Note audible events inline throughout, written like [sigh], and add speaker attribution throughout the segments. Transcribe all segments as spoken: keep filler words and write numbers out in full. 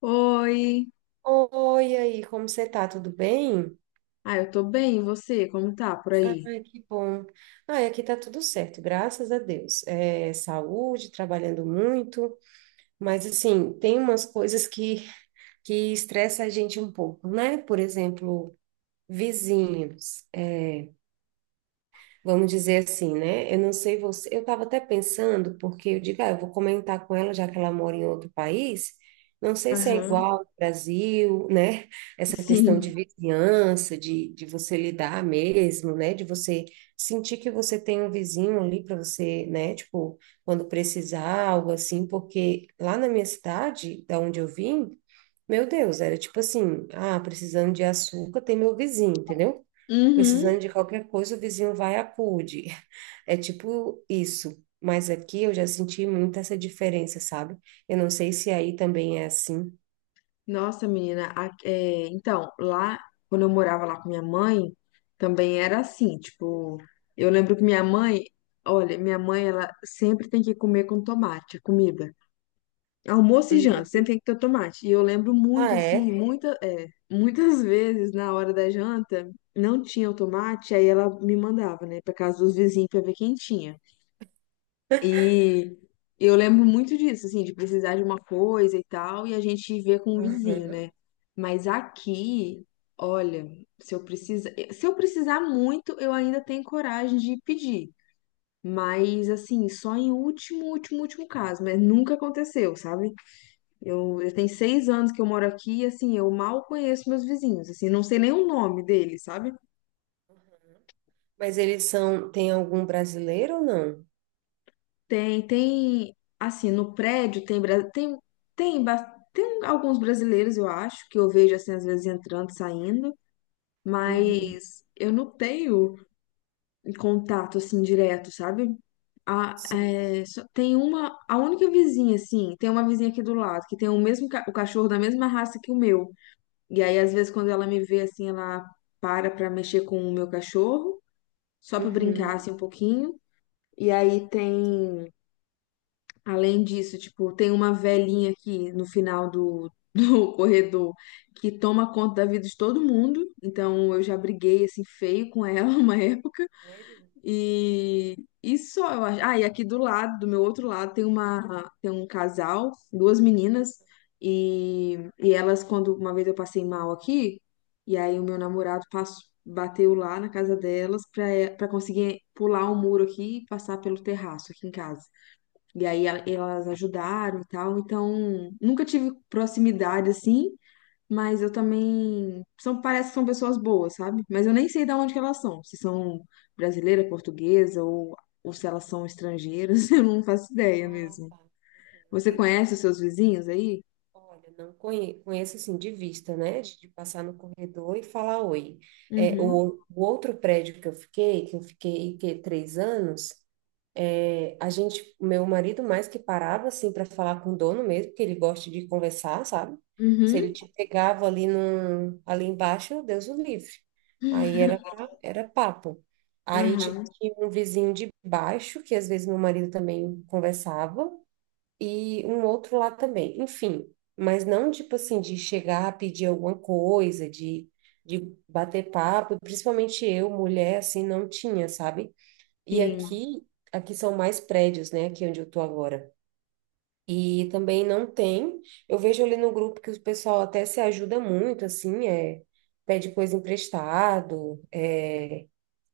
Speaker 1: Oi.
Speaker 2: Oi, e aí, como você tá? Tudo bem?
Speaker 1: Ah, eu tô bem, e você? Como tá por aí?
Speaker 2: Ai, que bom. Ai, aqui tá tudo certo, graças a Deus. É, saúde, trabalhando muito, mas assim, tem umas coisas que, que estressa a gente um pouco, né? Por exemplo, vizinhos. é, Vamos dizer assim, né? Eu não sei você. Eu estava até pensando, porque eu digo, ah, eu vou comentar com ela, já que ela mora em outro país. Não sei se é
Speaker 1: Aham.
Speaker 2: igual ao Brasil, [laughs] né? Essa questão de
Speaker 1: Sim.
Speaker 2: vizinhança, de, de você lidar mesmo, né? De você sentir que você tem um vizinho ali para você, né? Tipo, quando precisar, algo assim, porque lá na minha cidade, da onde eu vim, meu Deus, era tipo assim, ah, precisando de açúcar, tem meu vizinho, entendeu?
Speaker 1: Uhum.
Speaker 2: Precisando de qualquer coisa, o vizinho vai e acude. É tipo isso. Mas aqui eu já senti muito essa diferença, sabe? Eu não sei se aí também é assim.
Speaker 1: Nossa, menina, a- é, então, lá, quando eu morava lá com minha mãe, também era assim, tipo, eu lembro que minha mãe, olha, minha mãe, ela sempre tem que comer com tomate, a comida. Almoço e janta,
Speaker 2: Uhum.
Speaker 1: sempre tem que ter tomate. E eu lembro muito,
Speaker 2: Ah,
Speaker 1: assim,
Speaker 2: é?
Speaker 1: muita, é, muitas [laughs] vezes na hora da janta, não tinha o tomate, aí ela me mandava, né, pra casa dos vizinhos pra ver quem tinha. E eu lembro muito disso, assim, de precisar de uma coisa e tal, e a gente vê com o vizinho,
Speaker 2: Aham.
Speaker 1: né? Mas aqui, olha, se eu precisar se eu precisar muito, eu ainda tenho coragem de pedir. Mas assim, só em último, último, último caso, mas nunca aconteceu, sabe? Eu, eu tenho seis anos que eu moro aqui, e assim, eu mal conheço meus vizinhos, assim, não sei nem o nome deles, sabe?
Speaker 2: Mas eles são. Tem algum brasileiro ou não?
Speaker 1: Tem, tem, assim, no prédio tem, bra- tem, tem, bas- tem alguns brasileiros, eu acho, que eu vejo, assim, às vezes entrando, saindo,
Speaker 2: Uhum.
Speaker 1: mas eu não tenho contato, assim, direto, sabe? A,
Speaker 2: Sim.
Speaker 1: é, só- tem uma, a única vizinha, assim, tem uma vizinha aqui do lado, que tem o mesmo, ca- o cachorro da mesma raça que o meu, e aí, às vezes, quando ela me vê, assim, ela para pra mexer com o meu cachorro, só pra brincar,
Speaker 2: Uhum.
Speaker 1: assim, um pouquinho, e aí tem. Além disso, tipo, tem uma velhinha aqui no final do, do [laughs] corredor que toma conta da vida de todo mundo. Então eu já briguei assim feio com ela [laughs] uma época.
Speaker 2: Sério?
Speaker 1: E, e só eu acho. Ah, e aqui do lado, do meu outro lado, tem uma tem um casal, duas meninas, e, e elas, quando uma vez eu passei mal aqui, e aí o meu namorado passou, bateu lá na casa delas pra para conseguir pular o muro aqui e passar pelo terraço aqui em casa. E aí a- elas ajudaram e tal. Então, nunca tive proximidade assim, mas eu também são parece que são pessoas boas, sabe? Mas eu nem sei de onde que elas são, se são brasileira, portuguesa ou ou se elas são estrangeiras, [laughs] eu não faço ideia
Speaker 2: Ah,
Speaker 1: mesmo.
Speaker 2: tá. Uhum,
Speaker 1: Você
Speaker 2: entendi.
Speaker 1: conhece os seus vizinhos aí?
Speaker 2: Olha, não conhe- conheço assim de vista, né? De, de passar no corredor e falar oi. É,
Speaker 1: Uhum.
Speaker 2: o, o outro prédio que eu fiquei, que eu fiquei que, três anos. É, a gente, meu marido mais que parava assim para falar com o dono mesmo, que ele gosta de conversar, sabe? Se ele
Speaker 1: Uhum.
Speaker 2: te pegava ali num, ali embaixo, Deus o livre. Aí era era papo. Aí tipo,
Speaker 1: Aham.
Speaker 2: tinha um vizinho de baixo que às vezes meu marido também conversava e um outro lá também. Enfim, mas não tipo assim de chegar a pedir alguma coisa, de de bater papo, principalmente eu, mulher, assim, não tinha, sabe? E
Speaker 1: Sim.
Speaker 2: aqui, aqui são mais prédios, né? Aqui onde eu tô agora. E também não tem. Eu vejo ali no grupo que o pessoal até se ajuda muito, assim, é, pede coisa emprestado, é,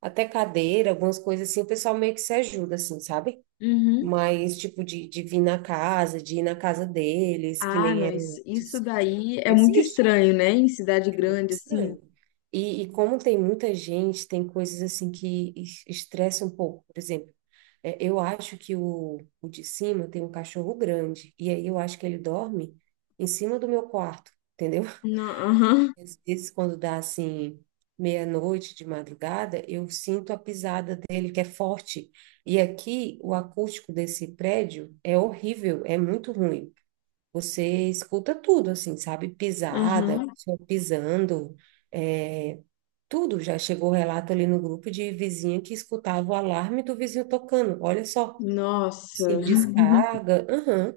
Speaker 2: até cadeira, algumas coisas assim, o pessoal meio que se ajuda, assim, sabe?
Speaker 1: Uhum.
Speaker 2: Mas, tipo, de, de vir na casa, de ir na casa deles, que
Speaker 1: Ah,
Speaker 2: nem
Speaker 1: não,
Speaker 2: era
Speaker 1: isso, isso
Speaker 2: antes, não,
Speaker 1: daí
Speaker 2: não
Speaker 1: é muito
Speaker 2: existe.
Speaker 1: estranho, né? Em cidade
Speaker 2: É muito
Speaker 1: grande assim.
Speaker 2: estranho. E, e como tem muita gente, tem coisas assim que es- estressa um pouco. Por exemplo, é, eu acho que o, o de cima tem um cachorro grande, e aí eu acho que ele dorme em cima do meu quarto, entendeu?
Speaker 1: Não.
Speaker 2: [laughs]
Speaker 1: Aham.
Speaker 2: Às vezes, quando dá assim, meia-noite de madrugada, eu sinto a pisada dele, que é forte. E aqui, o acústico desse prédio é horrível, é muito ruim. Você escuta tudo, assim, sabe? Pisada,
Speaker 1: Aham.
Speaker 2: pessoa pisando, é, tudo. Já chegou relato ali no grupo de vizinha que escutava o alarme do vizinho tocando. Olha só.
Speaker 1: Nossa.
Speaker 2: Sim,
Speaker 1: [laughs]
Speaker 2: descarga. Aham.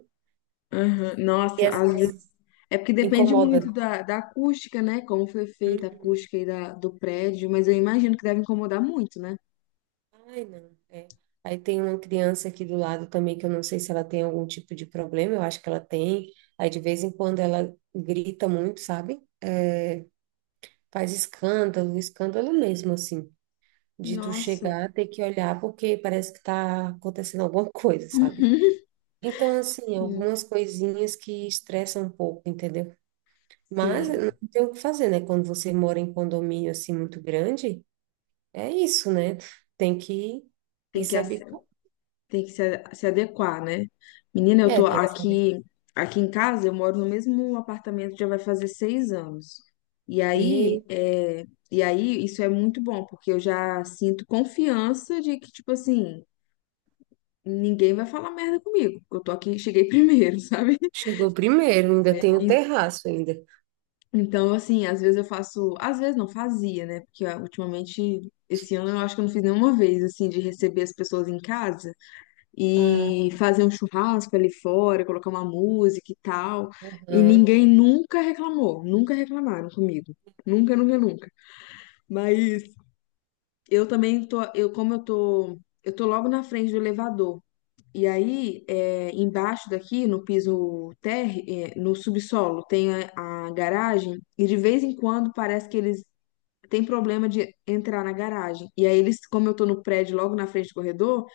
Speaker 1: Aham.
Speaker 2: E
Speaker 1: Nossa,
Speaker 2: às
Speaker 1: às vezes.
Speaker 2: vezes
Speaker 1: É porque depende
Speaker 2: incomoda.
Speaker 1: muito da, da acústica, né? Como foi feita a
Speaker 2: Uhum.
Speaker 1: acústica aí da, do prédio, mas eu imagino que deve incomodar muito, né?
Speaker 2: Ai, não. É. Aí tem uma criança aqui do lado também que eu não sei se ela tem algum tipo de problema, eu acho que ela tem. Aí de vez em quando ela grita muito, sabe? É, faz escândalo, escândalo mesmo, assim. De tu
Speaker 1: Nossa.
Speaker 2: chegar, ter que olhar porque parece que tá acontecendo alguma [laughs] coisa, sabe?
Speaker 1: Uhum.
Speaker 2: Então, assim,
Speaker 1: Sim,
Speaker 2: algumas coisinhas que estressam um pouco, entendeu? Mas eh,
Speaker 1: sim,
Speaker 2: não tem o que fazer, né? Quando você mora em condomínio assim muito grande, é isso, né? Tem que ir
Speaker 1: tem que,
Speaker 2: se
Speaker 1: ace-
Speaker 2: habituar.
Speaker 1: tem que se, a- se adequar, né? Menina, eu
Speaker 2: É,
Speaker 1: tô
Speaker 2: tem que se habituar.
Speaker 1: aqui, aqui em casa, eu moro no mesmo apartamento, já vai fazer seis anos. E aí, é, e aí, isso é muito bom, porque eu já sinto confiança de que, tipo assim, ninguém vai falar merda comigo, porque eu tô aqui, cheguei primeiro, [laughs] sabe?
Speaker 2: Chegou primeiro, ainda
Speaker 1: É.
Speaker 2: tem o
Speaker 1: E-
Speaker 2: terraço ainda.
Speaker 1: Então, assim, às vezes eu faço, às vezes não fazia, né? Porque ah, ultimamente, esse ano eu acho que eu não fiz nenhuma vez, assim, de receber as pessoas em casa
Speaker 2: Ah,
Speaker 1: e fazer um churrasco ali fora, colocar uma música e tal. E
Speaker 2: aham.
Speaker 1: ninguém nunca reclamou, nunca reclamaram comigo. Nunca, nunca, nunca. Mas eu também tô, eu como eu tô, eu tô logo na frente do elevador. E aí, é, embaixo daqui, no piso térreo, é, no subsolo, tem a, a garagem, e de vez em quando parece que eles têm problema de entrar na garagem. E aí, eles, como eu tô no prédio logo na frente do corredor,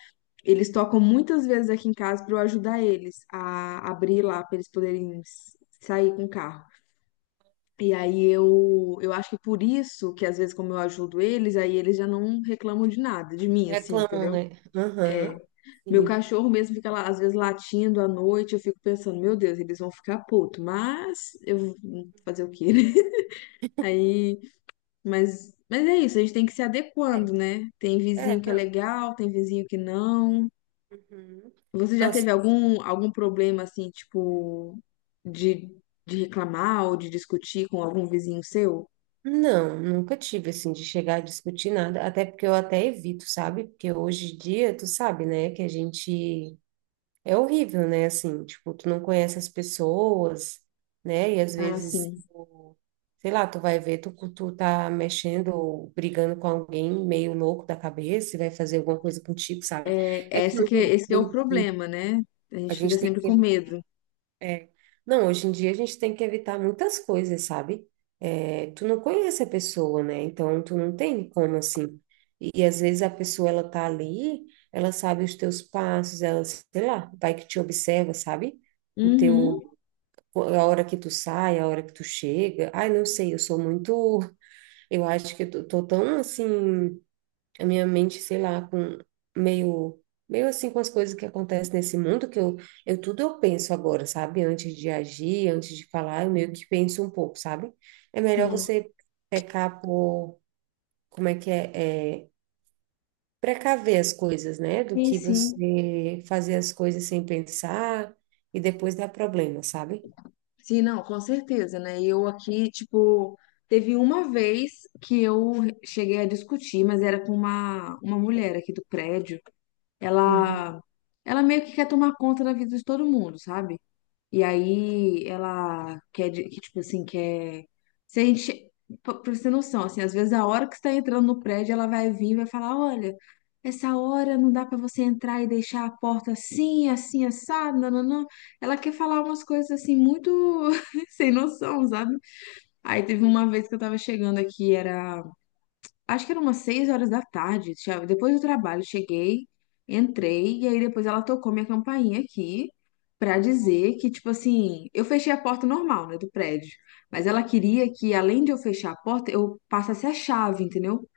Speaker 1: eles tocam muitas vezes aqui em casa para eu ajudar eles a abrir lá, para eles poderem s- sair com o carro. E aí eu, eu acho que por isso que às vezes como eu ajudo eles, aí eles já não reclamam de nada, de mim, assim,
Speaker 2: Reclamam,
Speaker 1: entendeu?
Speaker 2: né?
Speaker 1: É.
Speaker 2: Aham.
Speaker 1: Meu
Speaker 2: Sim.
Speaker 1: cachorro mesmo fica lá, às vezes, latindo à noite. Eu fico pensando, meu Deus, eles vão ficar puto. Mas eu fazer o quê, né? [laughs] Aí, mas, mas é isso, a gente tem que se
Speaker 2: É,
Speaker 1: adequando, né? Tem vizinho
Speaker 2: é,
Speaker 1: que é
Speaker 2: não.
Speaker 1: legal, tem vizinho que não.
Speaker 2: Uhum.
Speaker 1: Você já
Speaker 2: Nossa,
Speaker 1: teve algum, algum problema assim, tipo, de, de reclamar ou de discutir com algum vizinho seu?
Speaker 2: não, nunca tive assim de chegar a discutir nada, até porque eu até evito, sabe? Porque hoje em dia, tu sabe, né, que a gente. É horrível, né? Assim, tipo, tu não conhece as pessoas, né? E às
Speaker 1: Ah,
Speaker 2: vezes,
Speaker 1: sim.
Speaker 2: tu- sei lá, tu vai ver, tu, tu tá mexendo, ou brigando com alguém meio louco da cabeça e vai fazer alguma coisa contigo, sabe?
Speaker 1: É,
Speaker 2: É que
Speaker 1: essa que,
Speaker 2: hoje
Speaker 1: é, esse que é
Speaker 2: em
Speaker 1: o
Speaker 2: dia,
Speaker 1: problema, né? A
Speaker 2: a
Speaker 1: gente fica
Speaker 2: gente tem
Speaker 1: sempre
Speaker 2: que
Speaker 1: com medo.
Speaker 2: é. Não, hoje em dia a gente tem que evitar muitas coisas, sabe? É, tu não conhece a pessoa, né? Então tu não tem como assim. E, e às vezes a pessoa ela tá ali, ela sabe os teus passos, ela, sei lá, vai que te observa, sabe? O teu,
Speaker 1: Uhum,
Speaker 2: a hora que tu sai, a hora que tu chega. Ai, não sei, eu sou muito, eu acho que eu tô, tô tão assim a minha mente, sei lá, com meio meio assim com as coisas que acontecem nesse mundo que eu eu tudo eu penso agora, sabe? Antes de agir, antes de falar, eu meio que penso um pouco, sabe? É melhor
Speaker 1: sim.
Speaker 2: você pecar por como é que é, é precaver as coisas, né? Do
Speaker 1: Sim,
Speaker 2: que
Speaker 1: sim.
Speaker 2: você fazer as coisas sem pensar e depois dar problema, sabe?
Speaker 1: Sim, não, com certeza, né? E eu aqui, tipo, teve uma vez que eu cheguei a discutir, mas era com uma, uma mulher aqui do prédio.
Speaker 2: Uhum.
Speaker 1: Ela, ela meio que quer tomar conta da vida de todo mundo, sabe? E aí ela quer, de- que, tipo assim, quer. Se a gente. Pra pra você ter noção, assim, às vezes a hora que você tá entrando no prédio, ela vai vir e vai falar: olha, essa hora não dá pra você entrar e deixar a porta assim, assim, assada, nananã. Ela quer falar umas coisas assim, muito [laughs] sem noção, sabe? Aí teve uma vez que eu tava chegando aqui, era. Acho que eram umas seis horas da tarde, tinha- depois do trabalho, cheguei, entrei, e aí depois ela tocou minha campainha aqui pra dizer que, tipo assim, eu fechei a porta normal, né, do prédio, mas ela queria que, além de eu fechar a porta, eu passasse a chave, entendeu?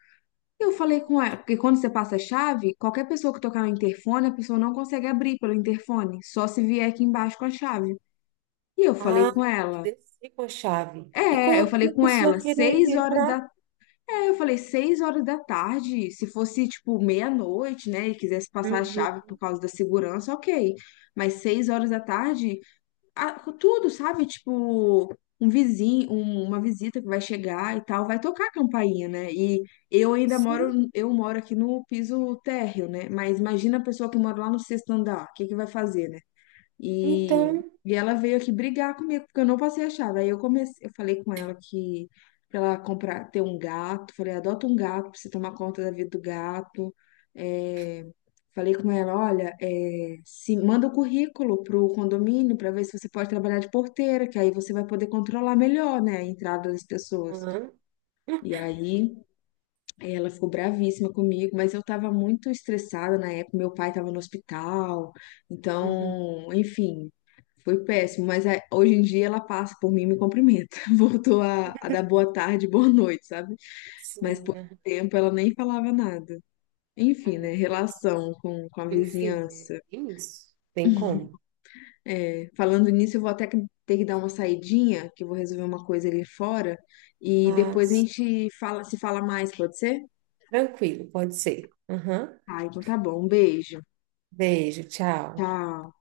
Speaker 1: E eu falei com ela, porque quando você passa a chave, qualquer pessoa que tocar no interfone, a pessoa não consegue abrir pelo interfone, só se vier aqui embaixo com a chave. E eu falei
Speaker 2: Ah,
Speaker 1: com
Speaker 2: tem que
Speaker 1: ela,
Speaker 2: descer com a chave. E
Speaker 1: é, eu
Speaker 2: quando
Speaker 1: falei
Speaker 2: a
Speaker 1: com ela,
Speaker 2: pessoa querer
Speaker 1: seis horas
Speaker 2: entrar?
Speaker 1: da aí eu falei, seis horas da tarde, se fosse tipo meia-noite, né, e quisesse passar a
Speaker 2: Uhum.
Speaker 1: chave por causa da segurança, ok. Mas seis horas da tarde, a- com tudo, sabe? Tipo, um vizinho, um- uma visita que vai chegar e tal, vai tocar a campainha, né? E eu ainda moro,
Speaker 2: Sim.
Speaker 1: eu moro aqui no piso térreo, né? Mas imagina a pessoa que mora lá no sexto andar, o que que vai fazer, e,
Speaker 2: Então,
Speaker 1: e ela veio aqui brigar comigo, porque eu não passei a chave. Aí eu comecei, eu falei com ela que pra ela comprar, ter um gato, falei, adota um gato pra você tomar conta da vida do gato. É, falei com ela, olha, é, se manda o currículo pro condomínio pra ver se você pode trabalhar de porteira, que aí você vai poder controlar melhor, né, a entrada das pessoas.
Speaker 2: hã?
Speaker 1: E aí. Aí ela ficou bravíssima comigo, mas eu tava muito estressada na época. Meu pai tava no hospital,
Speaker 2: Uhum.
Speaker 1: então, enfim, foi péssimo. Mas é, hoje em dia ela passa por mim e me cumprimenta. [laughs] Voltou a, a dar
Speaker 2: [laughs]
Speaker 1: boa tarde, boa noite, sabe? Mas
Speaker 2: Sim,
Speaker 1: por um
Speaker 2: aham.
Speaker 1: tempo ela nem falava nada.
Speaker 2: Ah,
Speaker 1: Enfim, né?
Speaker 2: mas é isso.
Speaker 1: Relação com, com a
Speaker 2: Enfim, é
Speaker 1: vizinhança.
Speaker 2: é isso. Tem como.
Speaker 1: [laughs] É, falando nisso, eu vou até que- ter que dar uma saidinha, que eu vou resolver uma coisa ali fora. E
Speaker 2: Ah,
Speaker 1: depois a gente fala, se fala mais, pode ser?
Speaker 2: tranquilo, pode ser. Aham.
Speaker 1: Ah, então tá bom. Um beijo.
Speaker 2: Beijo, tchau.
Speaker 1: Tchau.